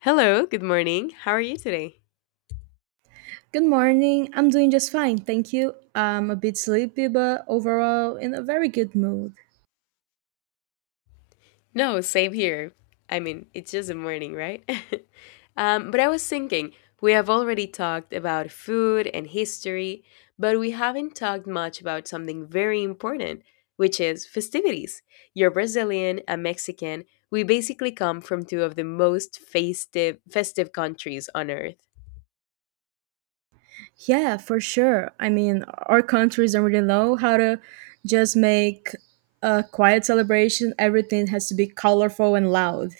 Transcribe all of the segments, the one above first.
Hello, good morning. How are you today? Good morning. I'm doing just fine, thank you. I'm a bit sleepy, but overall in a very good mood. No, same here. I mean, it's just a morning, right? But I was thinking, we have already talked about food and history, but we haven't talked much about something very important, which is festivities. You're Brazilian, I'm Mexican. We basically come from two of the most festive countries on earth. Yeah, for sure. I mean, our countries don't really know how to just make a quiet celebration. Everything has to be colorful and loud.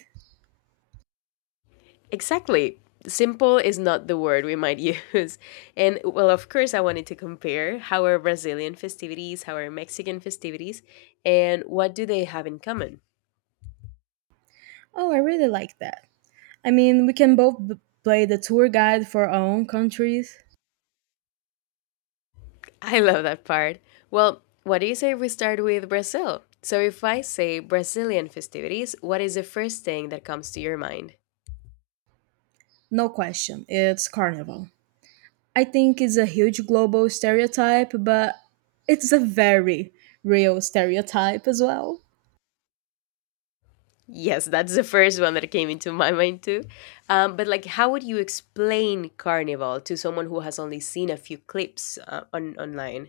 Exactly. Simple is not the word we might use. And well, of course, I wanted to compare how are Brazilian festivities, how are Mexican festivities, and what do they have in common? Oh, I really like that. I mean, we can both play the tour guide for our own countries. I love that part. Well, what do you say we start with Brazil? So, if I say Brazilian festivities, what is the first thing that comes to your mind? No question, it's carnival. I think it's a huge global stereotype, but it's a very real stereotype as well. Yes, that's the first one that came into my mind too. But like, how would you explain Carnival to someone who has only seen a few clips on online?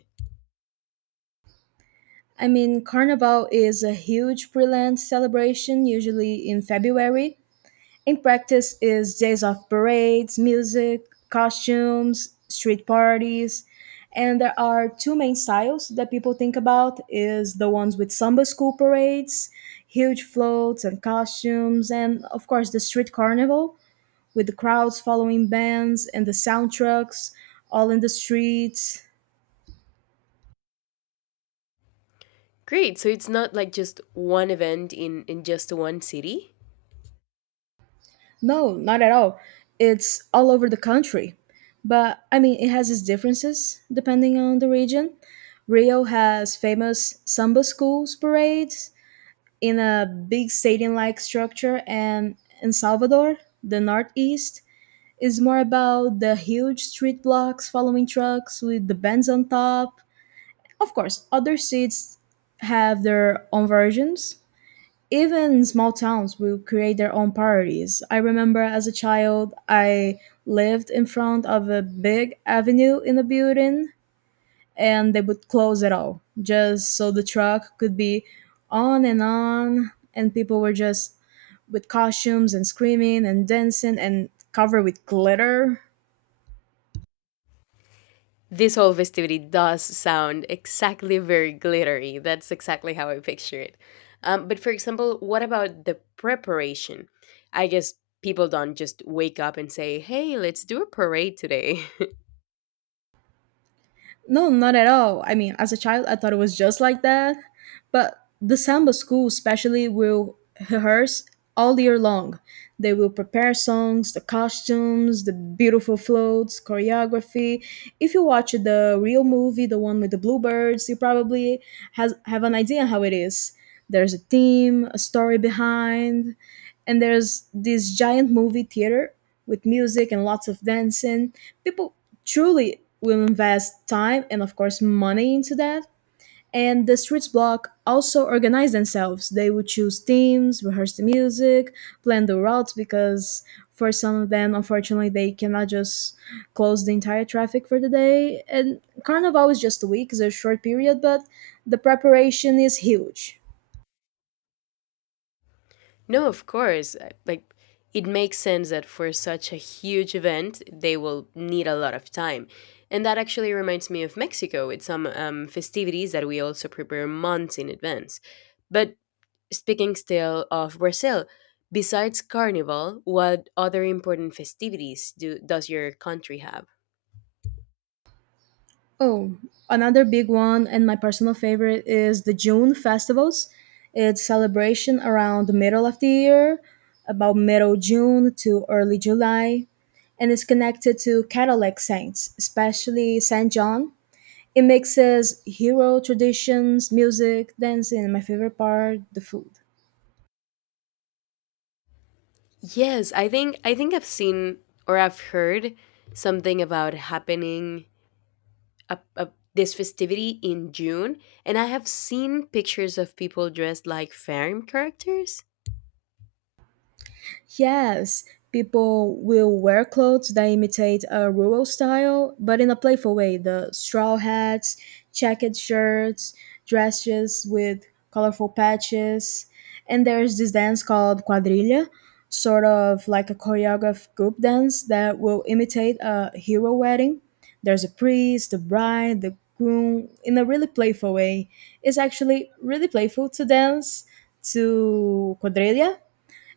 I mean, Carnival is a huge pre-land celebration, usually in February. In practice, is days of parades, music, costumes, street parties, and there are two main styles that people think about: is the ones with samba school parades, huge floats and costumes, and of course the street carnival with the crowds following bands and the sound trucks all in the streets. Great. So it's not like just one event in just one city. No, not at all. It's all over the country. But I mean, it has its differences depending on the region. Rio has famous samba schools parades in a big stadium like structure, and in Salvador, the Northeast, is more about the huge street blocks following trucks with the bands on top. Of course, other cities have their own versions, even small towns will create their own parties. I remember as a child, I lived in front of a big avenue in a building, and they would close it all just so the truck could be on, and people were just with costumes and screaming and dancing and covered with glitter. This whole festivity does sound exactly very glittery. That's exactly how I picture it. But for example, what about the preparation? I guess people don't just wake up and say, hey, let's do a parade today. No, not at all. I mean, as a child, I thought it was just like that. But the samba school, especially, will rehearse all year long. They will prepare songs, the costumes, the beautiful floats, choreography. If you watch the real movie, the one with the bluebirds, you probably have an idea how it is. There's a theme, a story behind, and there's this giant movie theater with music and lots of dancing. People truly will invest time and of course money into that, and the streets block also organize themselves. They would choose themes, rehearse the music, plan the routes, because for some of them unfortunately they cannot just close the entire traffic for the day, and carnival is just a week. It's a short period, but the preparation is huge. No, of course. Like, it makes sense that for such a huge event, they will need a lot of time. And that actually reminds me of Mexico with some festivities that we also prepare months in advance. But speaking still of Brazil, besides Carnival, what other important festivities do does your country have? Oh, another big one and my personal favorite is the June festivals. It's celebration around the middle of the year, about middle June to early July, and it's connected to Catholic saints, especially Saint John. It mixes hero traditions, music, dancing, and my favorite part, the food. Yes, I think I've seen or I've heard something about happening a, a, this festivity in June, and I have seen pictures of people dressed like film characters. Yes, people will wear clothes that imitate a rural style, but in a playful way. The straw hats, checkered shirts, dresses with colorful patches. And there's this dance called quadrilla, sort of like a choreographed group dance that will imitate a hero wedding. There's a priest, the bride, the groom in a really playful way. It's actually really playful to dance to quadrilla,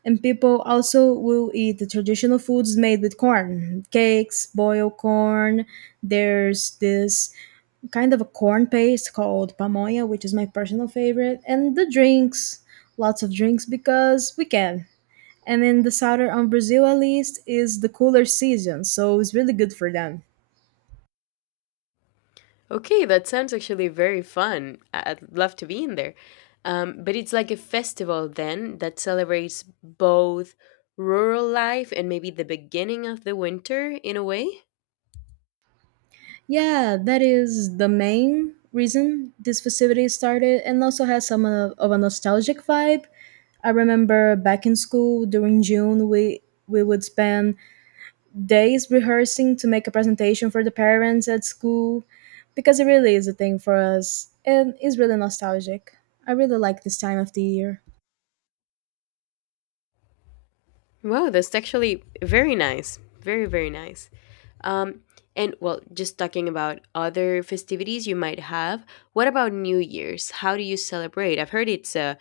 and people also will eat the traditional foods made with corn, cakes, boiled corn. There's this kind of a corn paste called pamoya, which is my personal favorite, and the drinks, lots of drinks because we can. And in the southern of Brazil, at least, is the cooler season, so it's really good for them. Okay, that sounds actually very fun. I'd love to be in there. But it's like a festival then that celebrates both rural life and maybe the beginning of the winter in a way. Yeah, that is the main reason this facility started and also has some of a nostalgic vibe. I remember back in school during June, we would spend days rehearsing to make a presentation for the parents at school, because it really is a thing for us and it's really nostalgic. I really like this time of the year. Wow, that's actually very nice. Very, very nice. Um, and well, just talking about other festivities you might have, what about New Year's? How do you celebrate? I've heard it's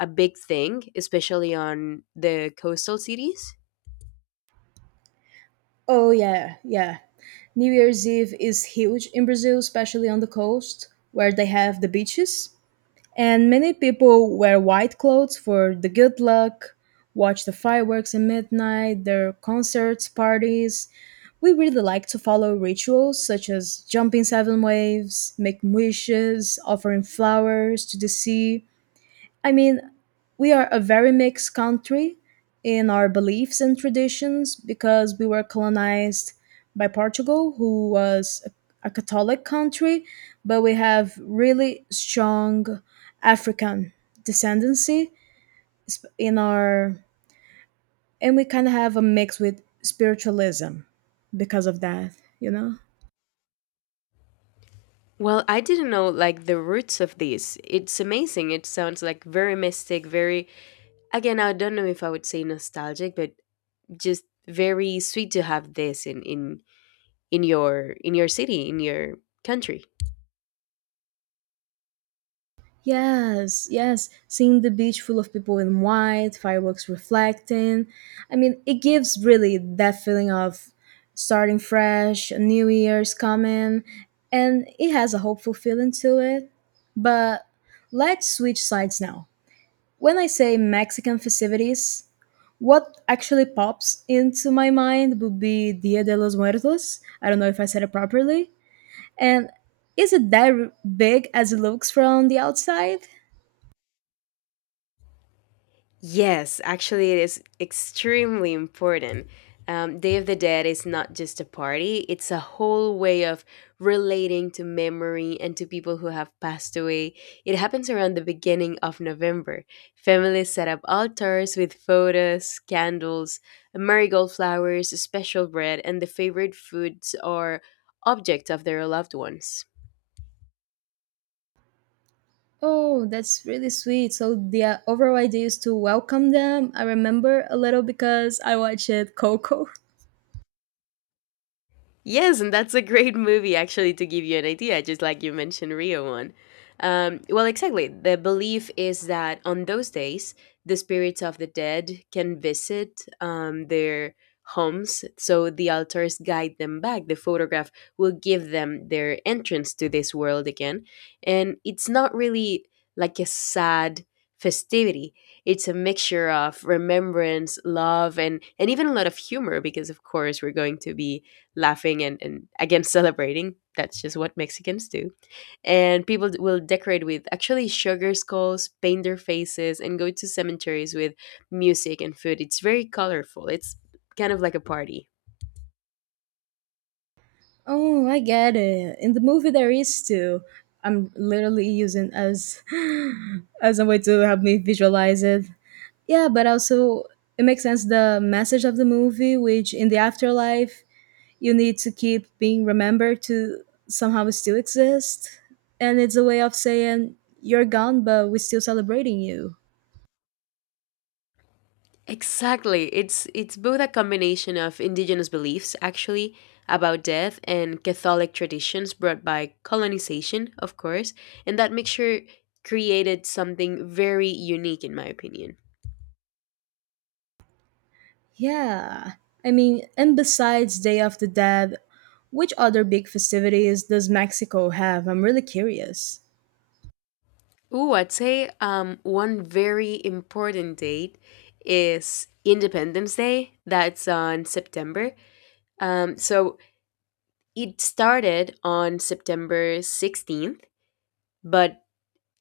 a big thing, especially on the coastal cities. Oh yeah, yeah. New Year's Eve is huge in Brazil, especially on the coast where they have the beaches. And many people wear white clothes for the good luck, watch the fireworks at midnight, their concerts, parties. We really like to follow rituals such as jumping seven waves, making wishes, offering flowers to the sea. I mean, we are a very mixed country in our beliefs and traditions because we were colonized by Portugal, who was a Catholic country, but we have really strong African descendancy sp- in our, and we kind of have a mix with spiritualism because of that, you know? Well, I didn't know like the roots of this. It's amazing. It sounds like very mystic, very again, I don't know if I would say nostalgic, but just very sweet to have this in your city, in your country. Yes, yes. Seeing the beach full of people in white, fireworks reflecting. I mean, it gives really that feeling of starting fresh, a new year's coming, and it has a hopeful feeling to it. But let's switch sides now. When I say Mexican festivities, what actually pops into my mind would be Dia de los Muertos. I don't know if I said it properly. And is it that big as it looks from the outside? Yes, actually, it is extremely important. Day of the Dead is not just a party, it's a whole way of relating to memory and to people who have passed away. It happens around the beginning of November. Families set up altars with photos, candles, marigold flowers, special bread, and the favorite foods or objects of their loved ones. Oh, that's really sweet. So the overall idea is to welcome them. I remember a little because I watched Coco. Yes, and that's a great movie actually to give you an idea, just like you mentioned Rio one. Well, exactly. The belief is that on those days, the spirits of the dead can visit their homes, so the altars guide them back. The photograph will give them their entrance to this world again. And it's not really like a sad festivity, it's a mixture of remembrance, love, and even a lot of humor, because of course, we're going to be laughing and again celebrating. That's just what Mexicans do. And people will decorate with actually sugar skulls, paint their faces, and go to cemeteries with music and food. It's very colorful. It's kind of like a party. Oh, I get it. In the movie, there is too. I'm literally using as as a way to help me visualize it. Yeah, but also it makes sense the message of the movie, which in the afterlife you need to keep being remembered to somehow still exist, and it's a way of saying you're gone, but we're still celebrating you. Exactly. It's both a combination of indigenous beliefs actually about death and Catholic traditions brought by colonization, of course, and that mixture created something very unique in my opinion. Yeah. I mean, and besides Day of the Dead, which other big festivities does Mexico have? I'm really curious. Ooh, I'd say one very important date is Independence Day. That's on September. So it started on September 16th, but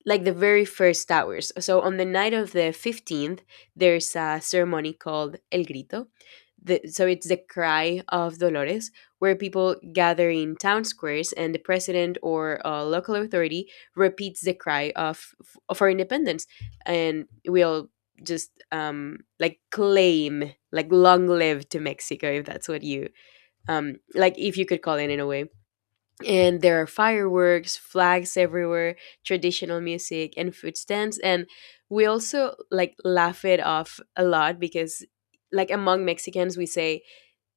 like the very first hours. So on the night of the 15th, there's a ceremony called El Grito. The, so it's the cry of Dolores, where people gather in town squares and the president or a local authority repeats the cry of our independence. And we all just like claim, like long live to Mexico, if that's what you, like if you could call it in a way, and there are fireworks, flags everywhere, traditional music, and food stands. And we also like laugh it off a lot because, like, among Mexicans, we say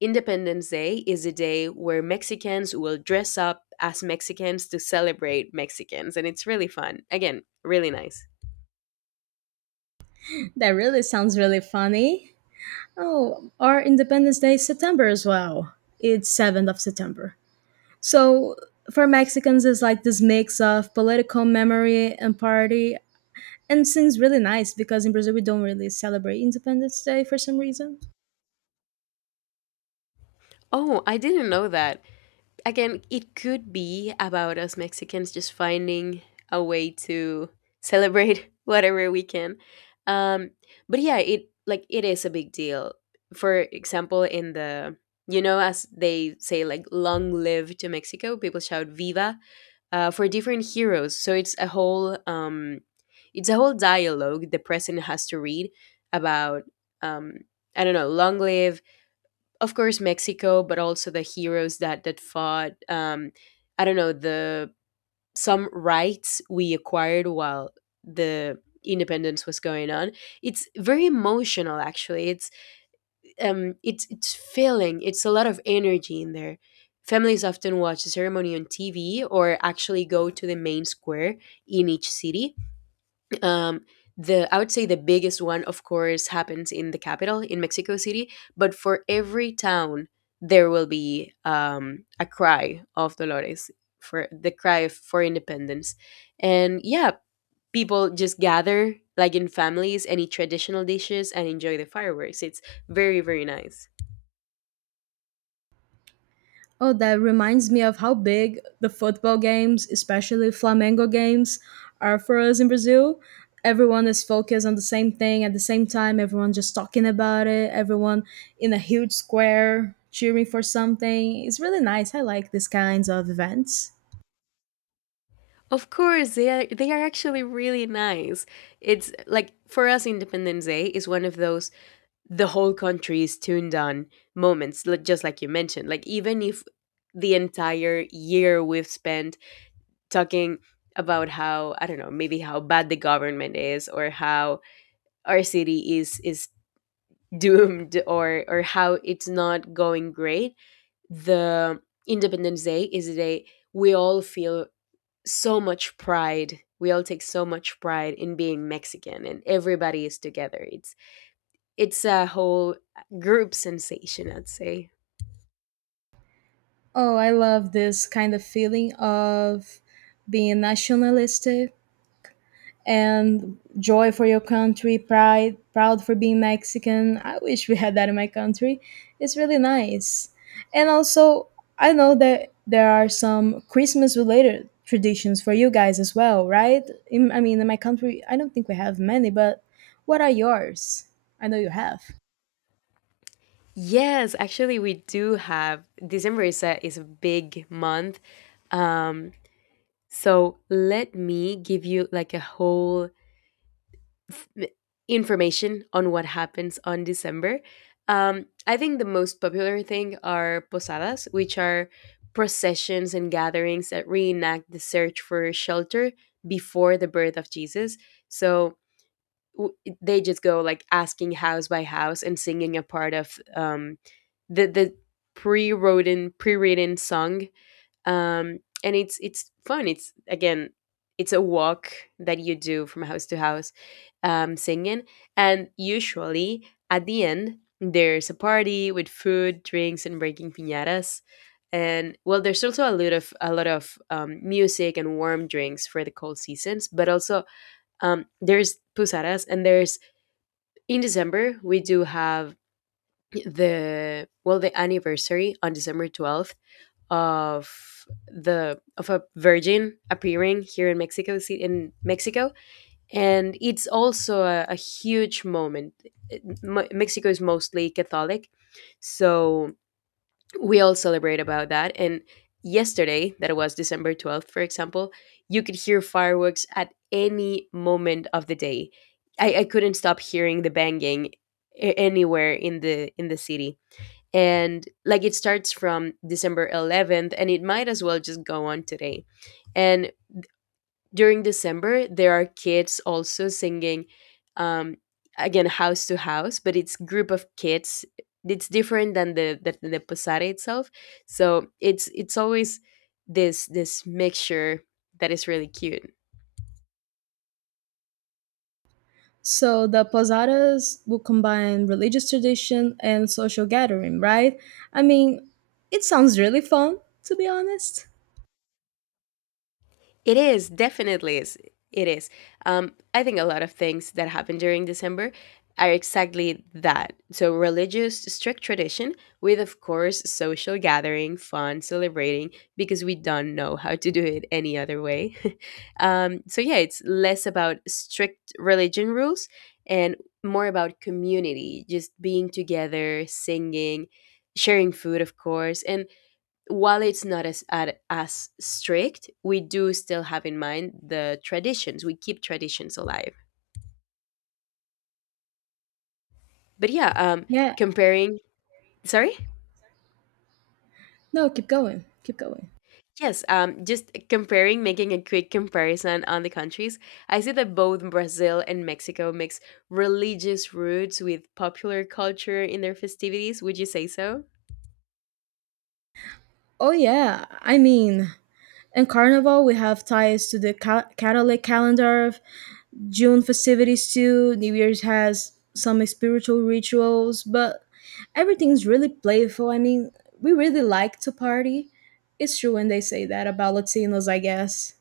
Independence Day is a day where Mexicans will dress up as Mexicans to celebrate Mexicans. And it's really fun. Again, really nice. That really sounds really funny. Oh, our Independence Day is September as well. It's 7th of September. So for Mexicans, it's like this mix of political memory and party. And seems really nice because in Brazil we don't really celebrate Independence Day for some reason. Oh, I didn't know that. Again, it could be about us Mexicans just finding a way to celebrate whatever we can. Um, but yeah, it it is a big deal. For example, in the you know, as they say, like "long live to Mexico," people shout "Viva" for different heroes. So it's a whole dialogue the president has to read about um, I don't know, "Long live of course Mexico, but also the heroes that fought. I don't know the some rights we acquired while the independence was going on. It's very emotional, actually. It's it's filling. It's a lot of energy in there. Families often watch the ceremony on TV or actually go to the main square in each city, um, the I would say the biggest one, of course, happens in the capital in Mexico City. But for every town, there will be a cry of Dolores for the cry for independence, and yeah, people just gather like in families and eat traditional dishes and enjoy the fireworks. It's very very nice. Oh, that reminds me of how big the football games, especially Flamengo games, are for us in Brazil. Everyone is focused on the same thing at the same time, everyone just talking about it, everyone in a huge square cheering for something. It's really nice. I like these kinds of events. Of course, they are actually really nice. It's like for us, Independence Day is one of those the whole country is tuned on moments, just like you mentioned. Like, even if the entire year we've spent talking about how, I don't know, maybe how bad the government is or how our city is doomed, or how it's not going great, the Independence Day is a day we all feel so much pride. We all take so much pride in being Mexican and everybody is together. It's a whole group sensation, I'd say. Oh, I love this kind of feeling of being nationalistic and joy for your country, pride, proud for being Mexican. I wish we had that in my country. It's really nice. And also, I know that there are some Christmas related traditions for you guys as well, right? I mean, in my country, I don't think we have many, but what are yours? I know you have. Yes, actually, we do have December is a big month. Um, so let me give you like a whole m- information on what happens on December. I think the most popular thing are posadas, which are processions and gatherings that reenact the search for shelter before the birth of Jesus. So w- they just go like asking house by house and singing a part of the pre-written song, and it's fun, it's again, it's a walk that you do from house to house, singing, and usually at the end there's a party with food, drinks, and breaking piñatas. And well, there's also a lot of music and warm drinks for the cold seasons, but also, there's pusaras, and there's in December, we do have the well the anniversary on December 12th of the of a virgin appearing here in in Mexico, and it's also a huge moment. Mexico is mostly Catholic, so we all celebrate about that. And yesterday that was December 12th, for example, you could hear fireworks at any moment of the day. I couldn't stop hearing the banging anywhere in the city. And like it starts from December 11th, and it might as well just go on today. And during December, there are kids also singing, um, again house to house, but it's group of kids. It's different than the posada itself, so it's always this mixture that is really cute. So the posadas will combine religious tradition and social gathering, right? I mean, it sounds really fun, to be honest. It is definitely is. It is. I think a lot of things that happen during December are exactly that. So religious, strict tradition with, of course, social gathering, fun, celebrating, because we don't know how to do it any other way. So yeah, it's less about strict religion rules and more about community, just being together, singing, sharing food, of course, and while it's not as strict, we do still have in mind the traditions. We keep traditions alive. But yeah, Yeah. comparing. Sorry. No, keep going. Keep going. Yes. Just comparing, making a quick comparison on the countries. I see that both Brazil and Mexico mix religious roots with popular culture in their festivities. Would you say so? Oh, yeah. I mean, in Carnival, we have ties to the Catholic calendar, June festivities too. New Year's has some spiritual rituals, but everything's really playful. I mean, we really like to party. It's true when they say that about Latinos, I guess.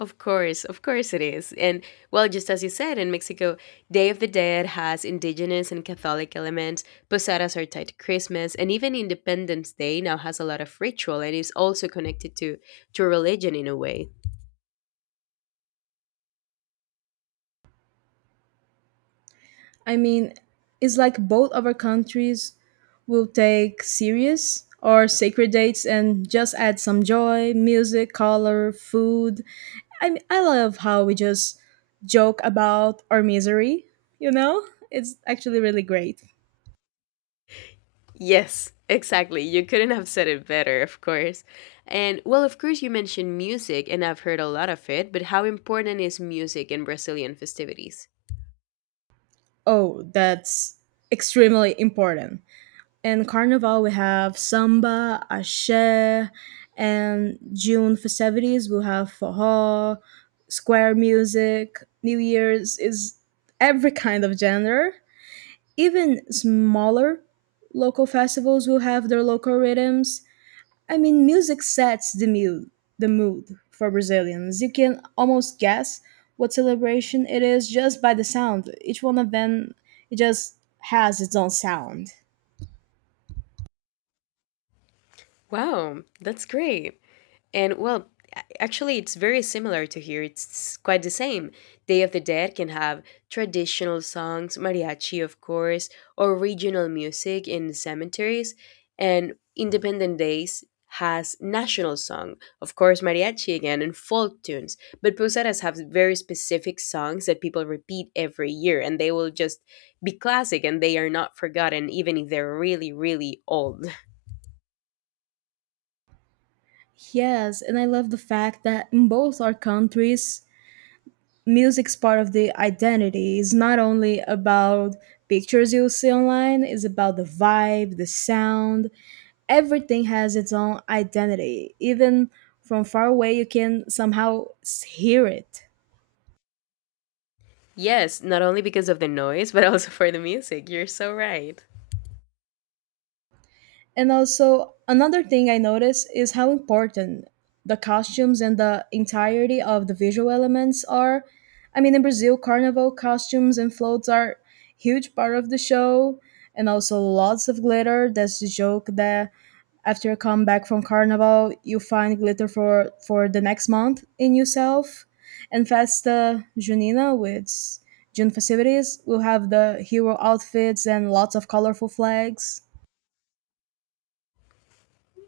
Of course it is. And well, just as you said, in Mexico, Day of the Dead has indigenous and Catholic elements. Posadas are tied to Christmas, and even Independence Day now has a lot of ritual and is also connected to religion in a way. I mean, it's like both of our countries will take serious or sacred dates and just add some joy, music, color, food. I mean, I love how we just joke about our misery, you know? It's actually really great. Yes, exactly. You couldn't have said it better, of course. And well, of course you mentioned music and I've heard a lot of it, but how important is music in Brazilian festivities? Oh, that's extremely important. In Carnival, we have samba, ashe, and June festivities. We have forró, square music, New Year's is every kind of genre. Even smaller local festivals will have their local rhythms. I mean, music sets the mood for Brazilians. You can almost guess what celebration it is just by the sound. Each one of them, it just has its own sound. Wow, that's great. And well, actually, it's very similar to here. It's quite the same. Day of the Dead can have traditional songs, mariachi, of course, or regional music in cemeteries, and Independent Days has national song, of course, mariachi again, and folk tunes. But posadas have very specific songs that people repeat every year, and they will just be classic and they are not forgotten, even if they're really, really old. Yes, and I love the fact that in both our countries, music's part of the identity. It's not only about pictures you'll see online, it's about the vibe, the sound. Everything has its own identity. Even from far away, you can somehow hear it. Yes, not only because of the noise, but also for the music. You're so right. And also, another thing I noticed is how important the costumes and the entirety of the visual elements are. I mean, in Brazil, carnival costumes and floats are huge part of the show, and also lots of glitter. That's the joke that after you come back from carnival, you find glitter for the next month in yourself. And Festa Junina, which June festivities, will have the hero outfits and lots of colorful flags.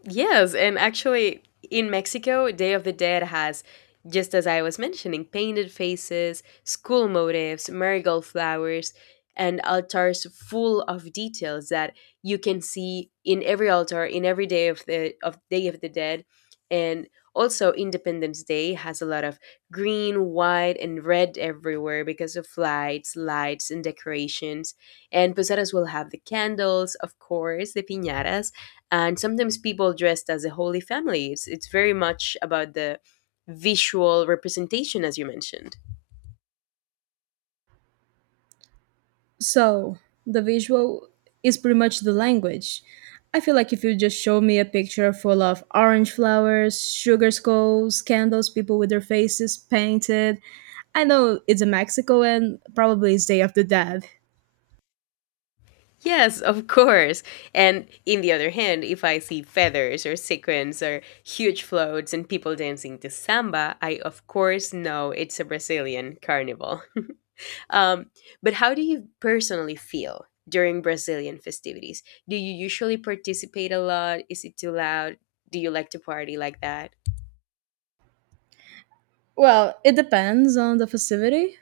Yes, and actually, in Mexico, Day of the Dead has, just as I was mentioning, painted faces, school motifs, marigold flowers, and altars full of details that you can see in every altar, in every day of the of Day of the Dead, and also Independence Day has a lot of green, white, and red everywhere because of lights, and decorations. And posadas will have the candles, of course, the piñatas, and sometimes people dressed as a holy family. It's very much about the visual representation as you mentioned. So, the visual is pretty much the language. I feel like if you just show me a picture full of orange flowers, sugar skulls, candles, people with their faces painted, I know it's in Mexico and probably it's Day of the Dead. Yes, of course. And in the other hand, if I see feathers or sequins or huge floats and people dancing to samba, I of course know it's a Brazilian carnival. Um, but how do you personally feel during Brazilian festivities? Do you usually participate a lot? Is it too loud? Do you like to party like that? Well, it depends on the festivity.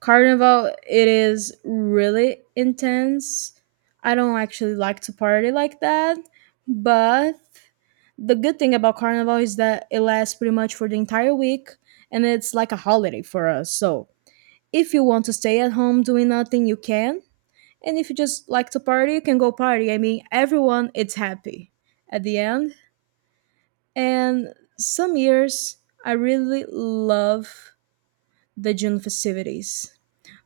Carnival, it is really intense. I don't actually like to party like that, but the good thing about Carnival is that it lasts pretty much for the entire week and it's like a holiday for us. So, if you want to stay at home doing nothing, you can. And if you just like to party, you can go party. I mean, everyone it's happy at the end. And some years I really love the June festivities.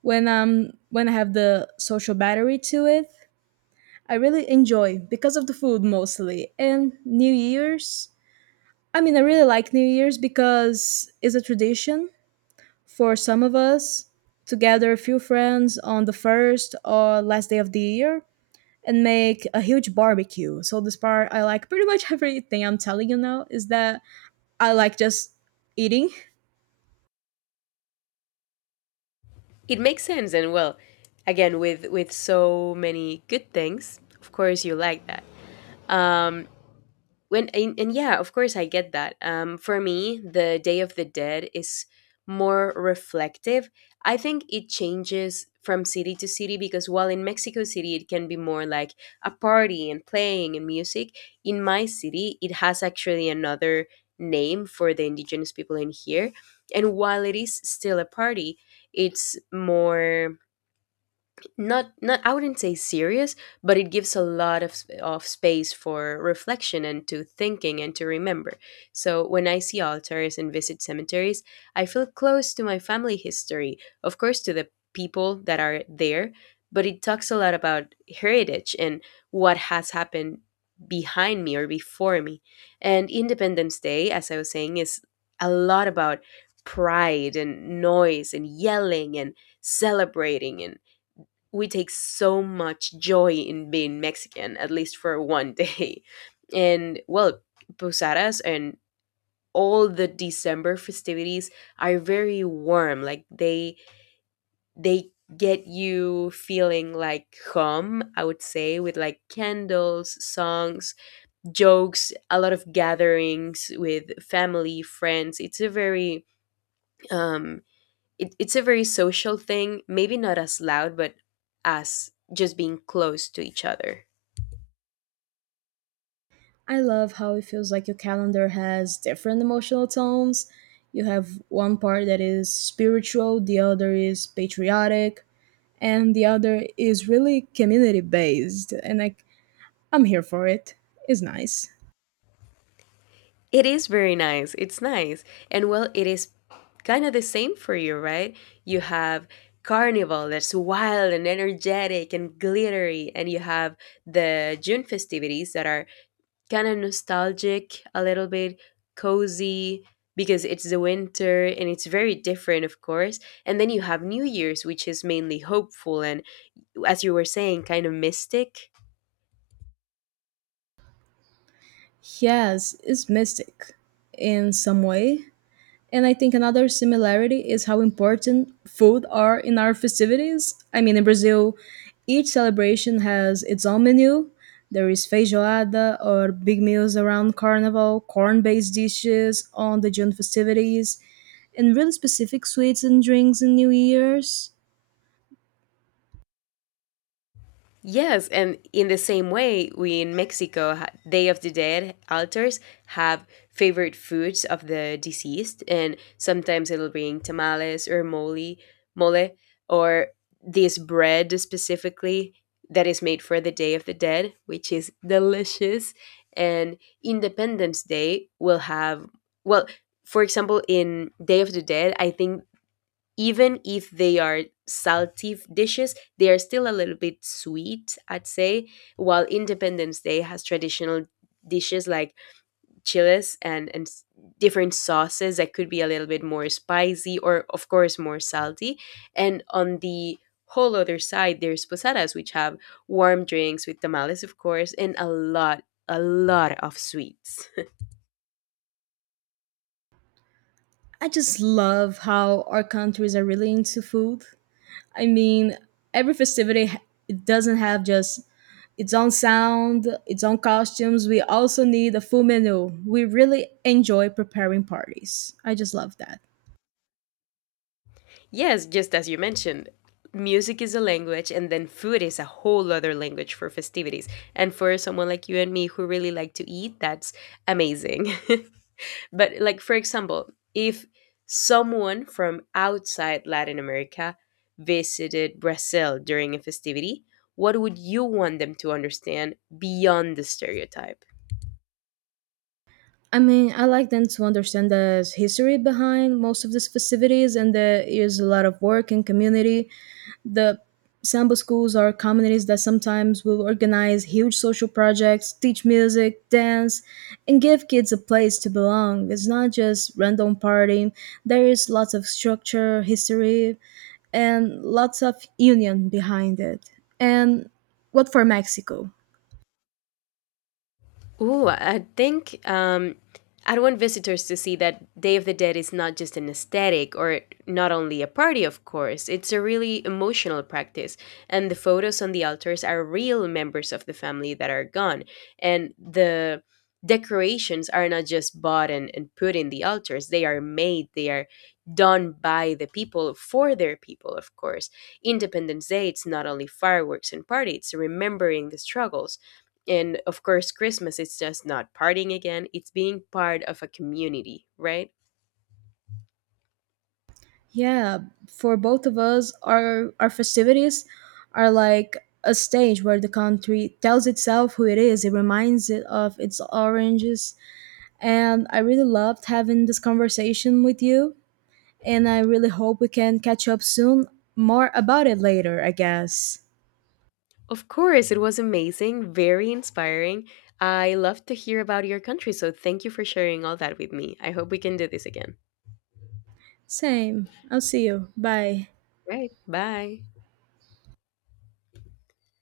When I have the social battery to it, I really enjoy because of the food mostly. And New Year's, I mean I really like New Year's because it's a tradition for some of us to gather a few friends on the first or last day of the year and make a huge barbecue. So this part I like pretty much. Everything I'm telling you now is that I like just eating. It makes sense. And well, again, with so many good things, of course you like that. Um when and, and yeah, of course I get that. For me, the Day of the Dead is more reflective. I think it changes from city to city, because while in Mexico City it can be more like a party and playing and music, in my city it has actually another name for the indigenous people in here, and while it is still a party, it's more, not, I wouldn't say serious, but it gives a lot of space for reflection and to thinking and to remember. So when I see altars and visit cemeteries, I feel close to my family history, of course to the people that are there, but it talks a lot about heritage and what has happened behind me or before me. And Independence Day, as I was saying, is a lot about pride and noise and yelling and celebrating, and we take so much joy in being Mexican, at least for one day. And well, posadas and all the December festivities are very warm. Like, they get you feeling like home, I would say, with like candles, songs, jokes, a lot of gatherings with family, friends. It's a very um it's a very social thing, maybe not as loud, but as just being close to each other. I love how it feels like your calendar has different emotional tones. You have one part that is spiritual, the other is patriotic, and the other is really community based. And like, I'm here for it. It's nice. It is very nice. It's nice. And well, it is kind of the same for you, right? You have carnival that's wild and energetic and glittery, and you have the June festivities that are kind of nostalgic, a little bit cozy, because it's the winter and it's very different, of course. And then you have New Year's, which is mainly hopeful and, as you were saying, kind of mystic. Yes, it's mystic in some way. And I think another similarity is how important food are in our festivities. I mean, in Brazil, each celebration has its own menu. There is feijoada or big meals around carnival, corn based dishes on the June festivities, and really specific sweets and drinks in New Year's. Yes, and in the same way, we in Mexico, Day of the Dead altars have favorite foods of the deceased, and sometimes it'll bring tamales or mole, or this bread specifically that is made for the Day of the Dead, which is delicious. And Independence Day will have, well, for example, in Day of the Dead, I think even if they are salty dishes, they are still a little bit sweet, I'd say. While Independence Day has traditional dishes like chiles and different sauces that could be a little bit more spicy or, of course, more salty. And on the whole other side, there's posadas, which have warm drinks with tamales, of course, and a lot of sweets. I just love how our countries are really into food. I mean, every festivity it doesn't have just its own sound, its own costumes. We also need a full menu. We really enjoy preparing parties. I just love that. Yes, just as you mentioned, music is a language, and then food is a whole other language for festivities. And for someone like you and me who really like to eat, that's amazing. But, like, for example, if someone from outside Latin America visited Brazil during a festivity, what would you want them to understand beyond the stereotype? I mean, I like them to understand the history behind most of these festivities, and there is a lot of work and community. The Sample schools are communities that sometimes will organize huge social projects, teach music, dance, and give kids a place to belong. It's not just random partying. There is lots of structure, history, and lots of union behind it. And what for Mexico? Ooh, I think, I'd want visitors to see that Day of the Dead is not just an aesthetic or not only a party, of course. It's a really emotional practice. And the photos on the altars are real members of the family that are gone. And the decorations are not just bought and put in the altars, they are made, they are done by the people for their people, of course. Independence Day, it's not only fireworks and party, it's remembering the struggles. And of course, Christmas is just not partying again, it's being part of a community, right? Yeah, for both of us, our festivities are like a stage where the country tells itself who it is. It reminds it of its oranges. And I really loved having this conversation with you. And I really hope we can catch up soon. More about it later, I guess. Of course, it was amazing, very inspiring. I love to hear about your country, so thank you for sharing all that with me. I hope we can do this again. Same. I'll see you. Bye. Right. Bye.